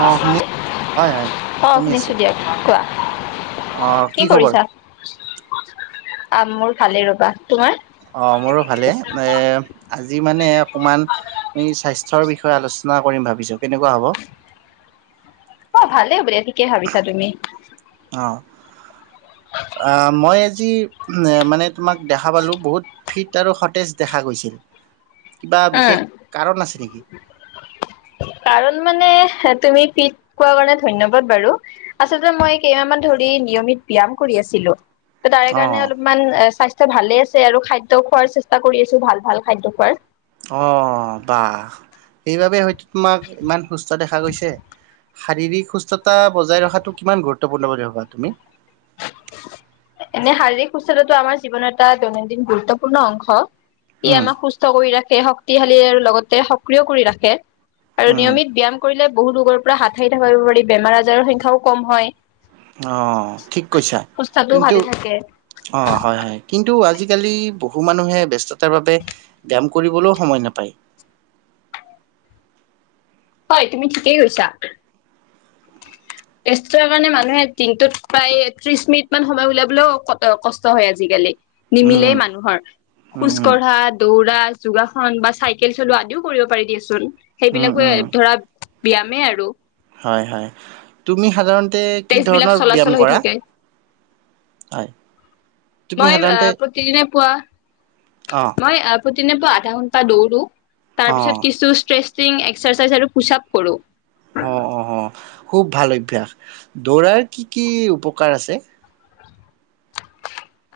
অ শুনি [unintelligible] হয় হয় অ শুনি আছো। শুনিছো দিয়া কোৱা অহ কি খবৰ আ মোৰ ভালেই ৰবা তোমাৰ অ মোৰো ভালে এ আজি মানে অকমানি স্বাস্থ্যৰ বিষয়ে আলোচনা কৰিম ভাবিছো কেনেকুৱা হ'ব? অ ভালেই হব দে ঠিকেই ভাবিছা তুমি অ। অ মই যি এ মানে তোমাক দেখা পালো বহুত ফিট আৰু সতেজ দেখা গৈছিল। কিবা উম বিশেষ কাৰণ আছে নেকি কাৰণ মানে তুমি পিত কোৱা কাৰণে ধন্যবাদ বাৰু আচলতে মই কেইমাহ মান ধৰি নিয়মিত ব্যয়াম কৰি আছিলো। ত তাৰে অ কাৰণে অলপমান স্বাস্থ্য ভালে আছে আৰু খাদ্য খোৱাৰ চেষ্টা কৰি আছো ভাল ভাল খাদ্য খোৱাৰ। অ বাহ সেইবাবে হয়তো তোমাক ইমান সুস্থ দেখা গৈছে শাৰীৰিক সুস্থতা বজাই ৰখাটো কিমান গুৰুত্বপূৰ্ণ বুলি ভাবা তুমি? এনে শাৰীৰিক সুস্থতাটো আমাৰ জীৱনৰ এটা দৈনন্দিন গুৰুত্বপূৰ্ণ অংশ। ই উম আমাক সুস্থ কৰি ৰাখে। শক্তিশালী আৰু লগতে সক্ৰিয় কৰি ৰাখে। আৰু উম নিয়মিত ব্যায়াম কৰিলে বহুত ৰোগৰ পৰা হাত সাৰি থাকিব পাৰি বেমাৰ আজাৰৰ সংখ্যাও কম হয় অ ঠিক কৈছা সুস্থাটো কিন্তু ভালে থাকে অ হয় হয় কিন্তু আজি আজিকালি বহু মানুহে ব্যস্ততাৰ বাবে ব্যায়াম কৰিবলৈও সময় নাপায় হয় তুমি ঠিকেই কৈছা। তেজ কাৰণে মানুহে দিনটোত প্ৰায় ত্ৰিশ মিনিট মান সময় উলিয়াবলৈও কষ্ট হয় আজিকালি উম নিমিলেই মানুহৰ উম খোজ উম কঢ়া দৌৰা যোগাসন বা চাইকেল চলোৱা আদিও কৰিব পাৰি দিয়েচোন উম সেইবিলাকো উম ধৰা ব্যায়ামে আৰু হয় হয় তুমি সাধাৰণতে কি তেজ বিলাক ধৰণৰ ব্যায়াম চলাচল হৈ কৰা থাকে হয় তুমি মই সাধাৰণতে আহ প্ৰতিদিনে পুৱা অ মই আহ প্ৰতিদিনে আধা ঘণ্টা দৌৰো অ তাৰপিছত কিছু শ্ৰেষ্ঠ এক্সেচাইজ আৰু পুচাপ কৰো অ অ অ খুব ভাল অ অভ্যাস দৌৰাৰ কি কি উপকাৰ আছে?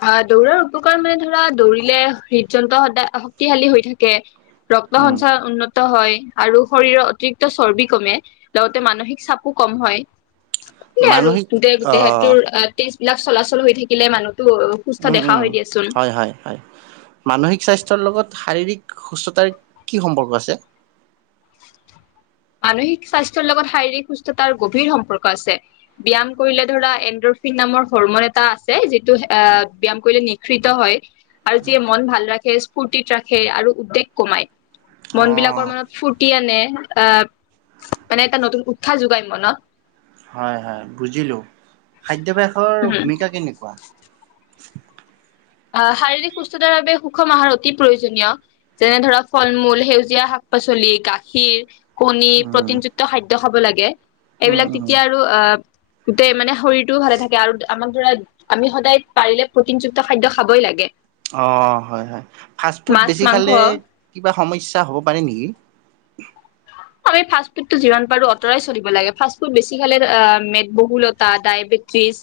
আহ দৌৰাৰ উপকাৰ মানে ধৰা দৌৰিলে হৃদযন্ত্ৰ সদায় শক্তিশালী হৈ থাকে। ৰক্ত উম সঞ্চাৰ উন্নত হয় আৰু শৰীৰৰ অতিৰিক্ত চৰ্বি কমে লগতে মানসিক চাপো কম হয়। সেইবোৰে আৰু মানসিক দেহ আহ দেহটোৰ তেজ এইবিলাক চলাচল হৈ থাকিলে মানুহ উম উম হয় হয় হয় মানসিক স্বাস্থ্যৰ লগত শাৰীৰিক সুস্থতাৰ কি সম্পৰ্ক আছে? মানসিক স্বাস্থ্যৰ লগত শাৰীৰিক সুস্থতাৰ গভীৰ সম্পৰ্ক আছে ব্যায়াম কৰিলে ধৰা এনডৰফিন নামৰ হৰমন এটা আছে যিটো আহ ব্যায়াম কৰিলে নিশৃত হয় আৰু যি মন ভাল ৰাখে ফূৰ্তিত ৰাখে আৰু উদ্বেগ কমায় অ মন বিলাকৰ মনত ফুৰ্তি আনে আহ মানে এটা নতুন উৎসাহ যোগাই মনত হয় হয় বুজিলো খাদ্যভ্যাসৰ উম। ভূমিকা কেনেকুৱা? [inaudible] আহ শাৰীৰিক সুস্থতাৰ বাবে সুষম আহাৰ অতি প্ৰয়োজনীয় যেনে ধৰক ফল মূল, সেউজীয়া শাক পাচলি, গাখীৰ, কণী উম, প্ৰটিনযুক্ত খাদ্য খাব লাগে কিএ উম, এইবিলাক উম, তেতিয়া আৰু আহ গোটেই মানে শৰীৰটোও ভালে থাকে আৰু আমাক ধৰা আমি সদায় পাৰিলে প্ৰটিনযুক্ত খাদ্য খাবই লাগে। অ হয় হয় ফাষ্টফুড মাছ বেছি খালে মাংস কিবা সমস্যা হ'ব পাৰে নেকি? আমি ফাষ্টফুদটো যিমান পাৰো আঁতৰাই চলিব লাগে ফাষ্টফুদ বেছি খালে আহ মেদবহুলতা, ডায়বেটিছ,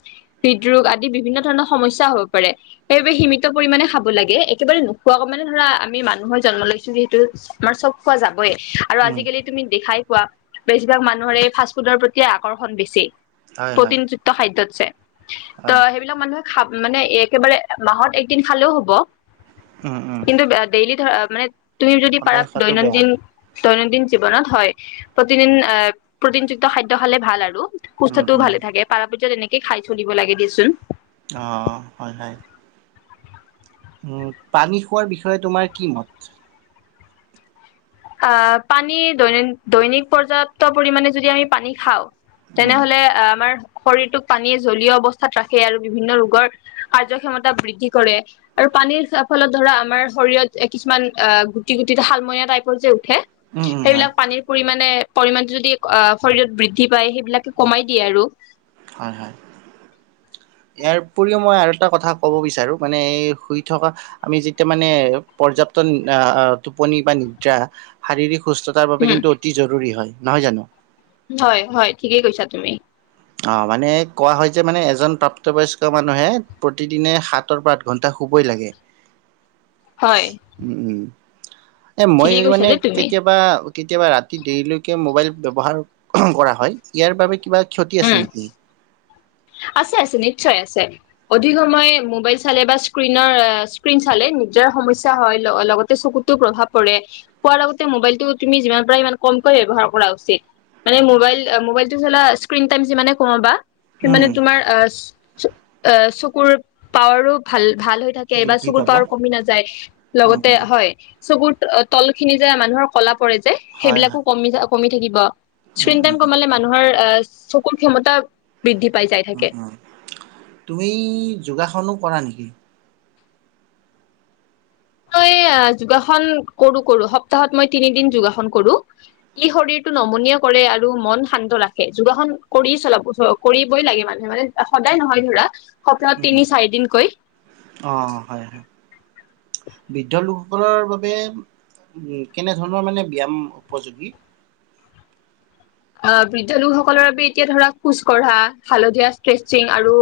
হৃদৰোগ আদি বিভিন্ন ধৰণৰ সমস্যা হব পাৰে। সেইবাবে সীমিত পৰিমাণে খাব লাগে একেবাৰে নোখোৱাকৈ মানে ধৰা আমি মানুহৰ জন্ম লৈছো যিহেতু আমাৰ চব খোৱা যাবই। আৰু উম, আজিকালি তুমি দেখাই পোৱা বেছিভাগ মানুহৰে এই ফাষ্ট ফুডৰ প্ৰতি আকৰ্ষণ বেছি। হয়, হয়, প্ৰটিনযুক্ত খাদ্য [inaudible] ত হয়, সেইবিলাক মানুহে খা মানে একেবাৰে মাহত একদিন খালেও হব উম, উম, কিন্তু ডেইলি ধৰা অ মানে তুমি যদি পাৰা সদায় খোৱাটো বেয়া। দৈনন্দিন দৈনন্দিন জীৱনত হয় প্ৰতিদিন প্ৰটিনযুক্ত খাদ্য খালে ভাল আৰু উম, সুস্থতো উম, ভালে থাকে পাৰ পক্ষত এনেকে কি খাই থৈ দিব লাগে দেচোন। অ, হয় হয়। উম পানী খোৱাৰ বিষয়ে তোমাৰ কি মত? আহ পানী দৈনন দৈনিক পৰ্যাপ্ত পৰিমাণে যদি আমি পানী খাওঁ উম, তেনেহলে অহ আমাৰ শৰীৰটোক পানীয়ে জলীয় অৱস্থাত ৰাখে আৰু বিভিন্ন ৰোগৰ কাৰ্যক্ষমতা বৃদ্ধি কৰে আৰু পানীৰ ফলত ধৰা আমাৰ শৰীৰত কিছুমান অহ গুটি গুটি শালমইনা টাইপ [unintelligible] উম, উম, হয়, সেইবিলাক পানীৰ পৰি মানে পৰিমাণটো যদি শৰীৰত বৃদ্ধি পায় সেইবিলাকে উম, কমাই দিয়ে আৰু। হয়, হয়, ইয়াৰ উপৰিও মই আৰু এটা কথা ক'ব বিচাৰোঁ মানে এই শুই থকা আমি যেতিয়া মানে পৰ্যাপ্ত টোপনি বা নিদ্ৰা শাৰীৰিক অ সুস্থতাৰ বাবে উম কিন্তু অতি জৰুৰী হয়। নহয় জানো। হয় হয় ঠিকেই কৈছা তুমি। অ মানে কোৱা হয় যে মানে এজন প্ৰাপ্তবয়স্ক মানুহে প্ৰতিদিনে সাতৰ পৰা আঠ ঘণ্টা শুবই লাগে। হয় উম উম। এ মই ঠিকেই কৈছা মানে দেই তুমি কেতিয়াবা কেতিয়াবা ৰাতি দেৰিলৈকে মোবাইল ব্যৱহাৰ কৰা হয় ইয়াৰ বাবে কিবা উম আছে নেকি? আছে আছে নিশ্চয় আছে। অধিক সময় মোবাইল চালে বা স্ক্ৰিনৰ স্ক্ৰিণ চালে নিজৰ সমস্যা হয় লগতে চকুতো প্ৰভাৱ পৰে। শুৱাৰ আগতে মোবাইলটো তুমি যিমান পাৰা সিমান কমকৈ ব্যৱহাৰ কৰা উচিত মানে মবাইল মোবাইলটো চালা স্ক্ৰীন টাইম যিমানে কমাবা সিমানে উম তোমাৰ অহ অ চকুৰ পাৱাৰো ভাল ভাল হৈ থাকে বা বৃদ্ধি চকুৰ পাব পাৱাৰ কমি নাযায় লগতে উম হয় চকুৰ তল খিনি যে মানুহৰ কলা পৰে ৰে যে হয় সেইবিলাকো হয় কমি যাব। কমি থাকিব। উম স্ক্ৰিন টাইম উম কমালে মানুহৰ চকুৰ ক্ষমতা বৃদ্ধি পাই যাই উ থাকে উম তুমি যোগাসনো কৰা নেকি? মই অহ যোগাসন কৰো কৰো। সপ্তাহত মই তিনিদিন যোগাসন কৰো। ই শৰীৰটো নমনীয় কৰে আৰু মন শান্ত ৰাখে যোগাসন কৰি চলাব কৰিবই লাগে মানুহে মানে সদায় নহয় ধৰা সপ্তাহত উম তিনি চাৰিদিনকৈ অ হয় হয় বৃদ্ধ লোকসকলৰ বাবে উ কেনেধৰণৰ মানে ব্যাম উপযোগী? অহ বৃদ্ধ লোকসকলৰ বাবে এতিয়া ধৰা খোজ কঢ়া হালধীয়া ষ্ট্ৰেছিং আৰু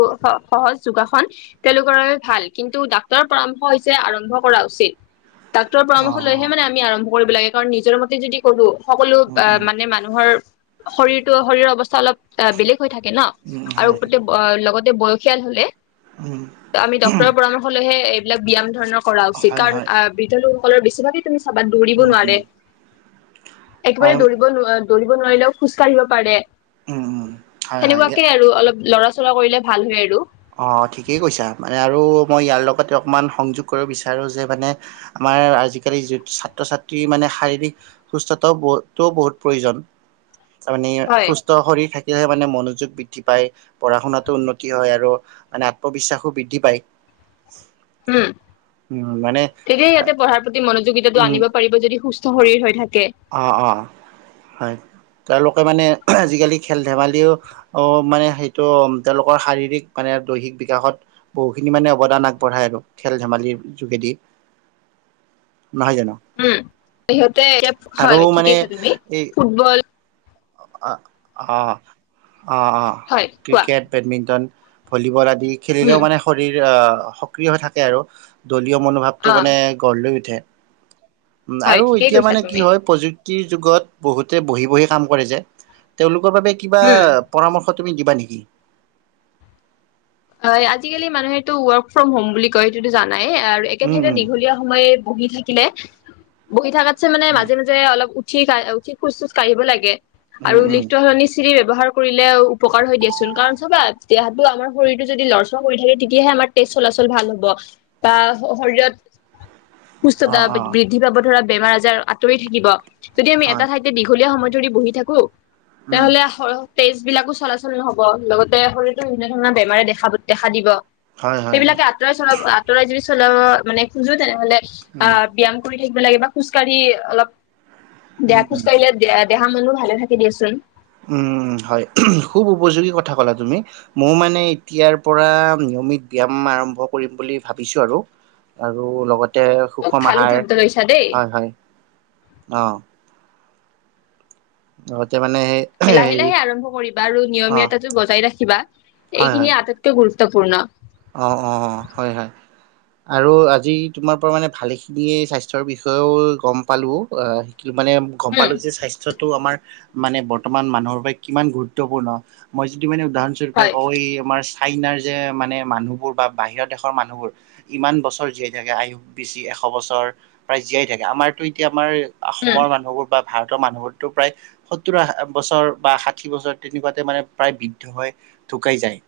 সহজ যোগাসন তেওঁলোকৰ বাবে ভাল কিন্তু ডাক্তৰৰ পৰামৰ্শ হৈছে আৰম্ভ কৰা উচিত। ডাক্তৰৰ অ পৰামৰ্শ লৈহে মানে আমি আৰম্ভ কৰিব লাগে। কাৰণ নিজৰ মতে যদি কৰো। সকলো উম অ উম মানে মানুহৰ শৰীৰতো শৰীৰৰ অৱস্থা অলপ অ বেলেগ হৈ থাকে ন উম আৰু হয় হয় গোটেই লগত বয়সীয়াল হলে উম ত আমি ডক্তৰৰ পৰামৰ্শ লৈহে এ বিলাক ব্যায়াম ধৰণক কৰা উচিত হয় কাৰণ হয় অ বৃদ্ধ লোক সকলৰ বেছিভাগে তুমি চাবা দৌৰিব উম নোৱাৰে। উম একেবাৰে হয় দৌৰিব নোৱা দৌৰিব নোৱাৰিলেও খোজ কাঢ়িব পাৰে। উম উম হয় হয় ইয়া সেনেকুৱাকে আৰু অলপ লৰা চৰা কৰিলে ভাল হয় আৰু। অ ঠিকেই কৈছা মানে আৰু মই ইয়াৰ লগতে অকমান সংযোগ কৰিব বিচাৰোঁ যে মানে, আমাৰ আজিকালি যত ছাত্ৰ ছাত্ৰী মানে শাৰীৰিক সুস্থতাও বহ- ত -বহুত প্ৰয়োজন। তাৰমানে হয় সুস্থ শৰীৰ থাক তেতিয়াহে মানে মনোযোগ বৃদ্ধি পায়। পঢ়া শুনাতো উন্নতি হয় আৰু। মানে আত্মবিশ্বাসো বৃদ্ধি পায়। উম। উম মানে ঠিকেই ইয়াতে পঢ়াৰ প্ৰতি মনোযোগ যোগিতাটো উম আনিব পাৰিব যদি স্থ শৰীৰ হৈ থাকে। অ' অ'। হয়। তেওঁলোকে মানে আজিকালি খেল ধেমালিও ও মানে সেইটো তেওঁলোকৰ শাৰীৰিক মানে দৈহিক বিকাশত বহুখিনি মানে অৱদান আগবঢ়ায় আৰু, খেল ধেমালিৰ যোগেদি। নহয় জানো উম। সিহঁতে আৰু হয়। ঠিকে মানে কৈছা তুমি। এই ফুটবল অ অ'। অঁ অঁ হয় কোৱা ক্ৰিকেট, বেডমিণ্টন ভলিবল [unintelligible] দি খেলিলেও উম মান শৰীৰ সক্ৰিয় হৈ থাকে আৰু। দলীয় মনোভাৱটো অ মানে গঢ় লৈ উঠে। উম হয় আৰু ঠিকেই এতিয়া কৈছা মানে কি তুমি হয় প্ৰযু কিৰ যুগত বহুতে বহি বহি কাম কৰে যে তেওঁলোক কৰ বাবে কিবা উম পৰামৰ্শ শ তুমি দিবা নেকি? হয়। আজিকালি মানুহেটো ৱৰ্ক ফ্ৰম হোম বুলি কয়। সেইতোটো জানা নাই আৰু একে উম ঠাইতে উম দীঘলীয়া সময় বহি থাকিলে বহি থাকা। পিছে মানে উম মাজে-মাজে অলপ, ঠিক', উঠি খোজ -টোজ কাঢ়িব লাগে। উম আৰু উম লিফ্টৰ সলনি চিৰিৰ, ব্যৱহাৰ কৰিলে উপকাৰ হৈ দিয়াচোন কাৰণ চাবা দেহাতো আমাৰ শৰীৰটো যদি লৰচৰ হৈ থাকে, তেতিয়াহে আমাৰ তেজ চলাচল ভাল হ'ব বা শৰীৰত অ সুস্থতা অ বৃদ্ধি পাব ধৰাত। বেমাৰ-আজাৰ আঁতৰি থাকিব। যদি আমি এটা হয় ঠাইতে দীঘলীয়া সময়ত, যদি বহি থাকো। উম তেহলে আহয়', [unintelligible] তেজ বিলাকো চলাচল নহব লগতে শৰীৰটো বিভিন্ন, কিমান বেমাৰে দেখা-দেখা দিব, হয় হয় হয় সেইবিলাকে আঁতৰাই চলা আতৰাই যদি, চল মানে খোজো তেনেহ'লে, [unintelligible] উম অ', ব্যায়াম কৰি থিক নালাগে বা খোজকাঢ়ি অলপ, [unintelligible] উম দিয়া খোজ উম কাঢ়িলে, দেহা- মনও ভালে থাকে দিয়েচোন। উম', -হয় খুব উপযোগী কথা কলা তুমি মই মানে এতিয়াৰ পৰা নিয়মিত ব্যায়াম আৰম্ভ কৰিম বুলি ভাবিছো আৰু', - আৰু লগতে সুষম ভাল আহাৰ সিদ্ধান্ত লৈছা দেই হয়-হয়- অ', অতি, [unintelligible] লাহে -লাহে আৰম্ভ কৰিবা আৰু অ নিয়মীয়তাটো বজাই ৰাখিবা হয় হয় এইখিনিয়ে আটাইতকৈ গুৰুত্ব, গুৰুত্বপূৰ্ণ। অ', - অ', -হয়-হয় আৰু আজি তোমাৰ পৰা মানে ভালেখিনিয়ে স্বাস্থ্যৰ বিষয়েও গম পালো অ', কি মানে গম উম পালো যে স্বাস্থ্যটো আমাৰ, মানে বৰ্তমান মানুহৰ পৰা কিমান গুৰুত্বপূৰ্ণ মই যিটো মানে, ধ্যনস্বৰূপে হয় কয়ে আমাৰ, ফাইনাৰ যে মানে, মানুহবোৰ বা', -বাহিৰৰ দেশৰ মানুহবোৰ ইমান বছৰ জীয়াই থাকে, আয়ু বেছি এশ- বছৰ, প্ৰায় জীয়াই থাকে আমাৰতো এতিয়া আমাৰ উম অসমৰ মানুহবোৰ বা, ভাৰতৰ মানুহবোৰতো প্ৰায় সত্তৰ- বছৰ বা ষাঠি-বছৰ তেনেকুৱাতে মানে প্ৰায় বৃদ্ধ হৈ ঢুকাই যায়।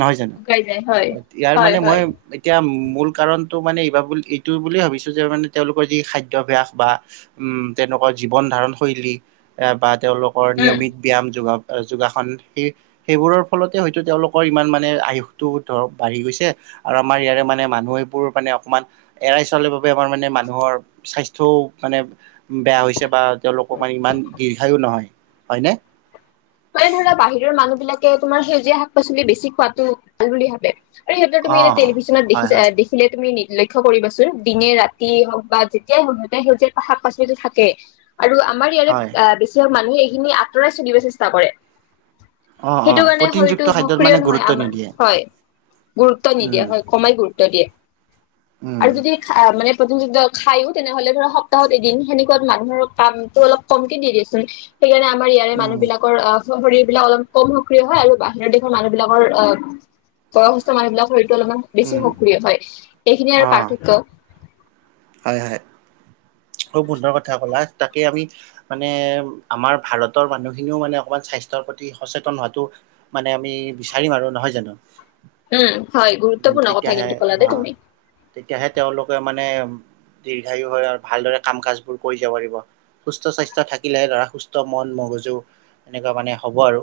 নহয় জানো, শুকাই যায় হয় ইয়াৰ হয় মানে হয় মই এতিয়া উম, ' মূল, কাৰণটো মানে এইব বুলি এইটো বুলিয়েই ভাবিছোঁ, যে মানে তেওঁলোকৰ যি খাদ্যভ্যাস বা তেওঁলোকৰ, জীৱন ধাৰণ শৈলী বা তেওঁলোকৰ উম, নিয়মিত ব্যায়াম যোগাব যোগাসন সেই-সেইবোৰৰ ফলতে হয়তো, তেওঁলোকৰ ইমান মানে আয়ুসটো ধৰক বাঢ়ি গৈছে আৰু আমাৰ ইয়াৰে মানে মানুহ, এইবোৰ মানে অকমান এৰাই চলিব বেমাৰ মানে মানুহৰ সাস্থ মানে বেয়া হৈছে বা তেওঁলোকৰ মানে ইমান দীৰ্ঘায়ো নহয় হয়নে। মানে ধৰা বাহিৰৰ মানুহ বিলাকে তোমাৰ সেউজীয়া শাক-পাচলি বেছি খোৱাতটো ভাল বুলি ভাবে। আৰে সিহঁতক তুমি অ এনে টিভিছন দেখি, হয় হয় দেখিলে তুমি নিজে লক্ষ্য কৰিবাচোন দিনে-ৰাতি হওক বা যেতিয়াই হওক সেউজীয়া শাক পাচলিটো থাকে। আৰু আমাৰ ইয়াৰে হয় বেছিভাগ ম মানুহ এইখিনি আতৰাই চলিব চেষ্টা কৰে। অ অ সেইটো কাৰণে প্ৰটিনযুক্ত শৰীৰটো খাদ্যত সক্ৰিয় মানে নহয়, গুৰুত্ব আমাৰ নিদিয়ে হয়। গুৰুত্ব নিদিয়ে উম। হয়, কমাই গুৰুত্ব দিয়ে। উম, আৰু যদি মানে প্ৰটিনযুক্ত খায়ও তেনেহলে ধৰা সপ্তাহত এদিন সেনেকুৱাত মানুহৰ কামটো অলপ কমকে দি দিয়েচোন। সেইকাৰণে আম ইয়াৰে উম, মানুহবিলাক অ' শৰীৰবিলাক অলপ কম সক্ৰিয় হয়। আৰু বাহিৰৰ দেশৰ মানুহ বিলাকৰ অ' বয়সস্থ মানুহ বিলাক শৰীৰ অলপমান বেছি উম, সক্ৰিয় হয়, এইখিনিয়ে আৰু অ', পাৰ্থক্য। হয়, হয়, খুব সুন্দৰ কথা কলা। তাকে আমি মানে আমাৰ ভাৰতৰ মানুহখিনিও মানে অকমান স্বাস্থ্যৰ প্ৰতি সচেতন হোৱাটো মানে আমি বিচাৰিম আৰু নহয় জানো। উম হয় উ, গুৰুত্বপূৰ্ণ কথা তেতিয়াহে কিন্তু ক'লা দেই অ' তুমি তেতিয়াহে, তেওঁলোকে মানে দীৰ্ঘায়ু হয় আৰু ভালদৰে কাম-কাজবোৰ কৰি যাব পাৰিব। সুস্থ স্বাস্থ্য থাকিলেহে ধৰা সুস্থ মন মগজু এনেকুৱা মানে হ'ব আৰু।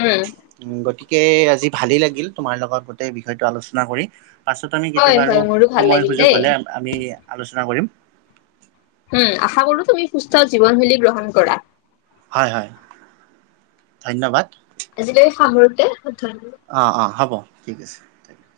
উম উ, গতিকে আজি ভালেই লাগিল তোমাৰ লগত গোটেই বিষয়টো আলোচনা কৰি। পাছত আমি হয় কেতিয়াবা আৰু হয় মোৰো ভাল সময় লাগিল সুযোগ দেই হ'লে আলোচনা কৰিম। উম' আশা কৰো, তুমি সুস্থ জীৱনশৈলী গ্ৰহণ কৰা। হয়-হয়, ধন্যবাদ। আজিলৈ সামৰোতে, ধন্যবাদ অ-অ, হ'ব। ঠিক আছে, থেংকিউ।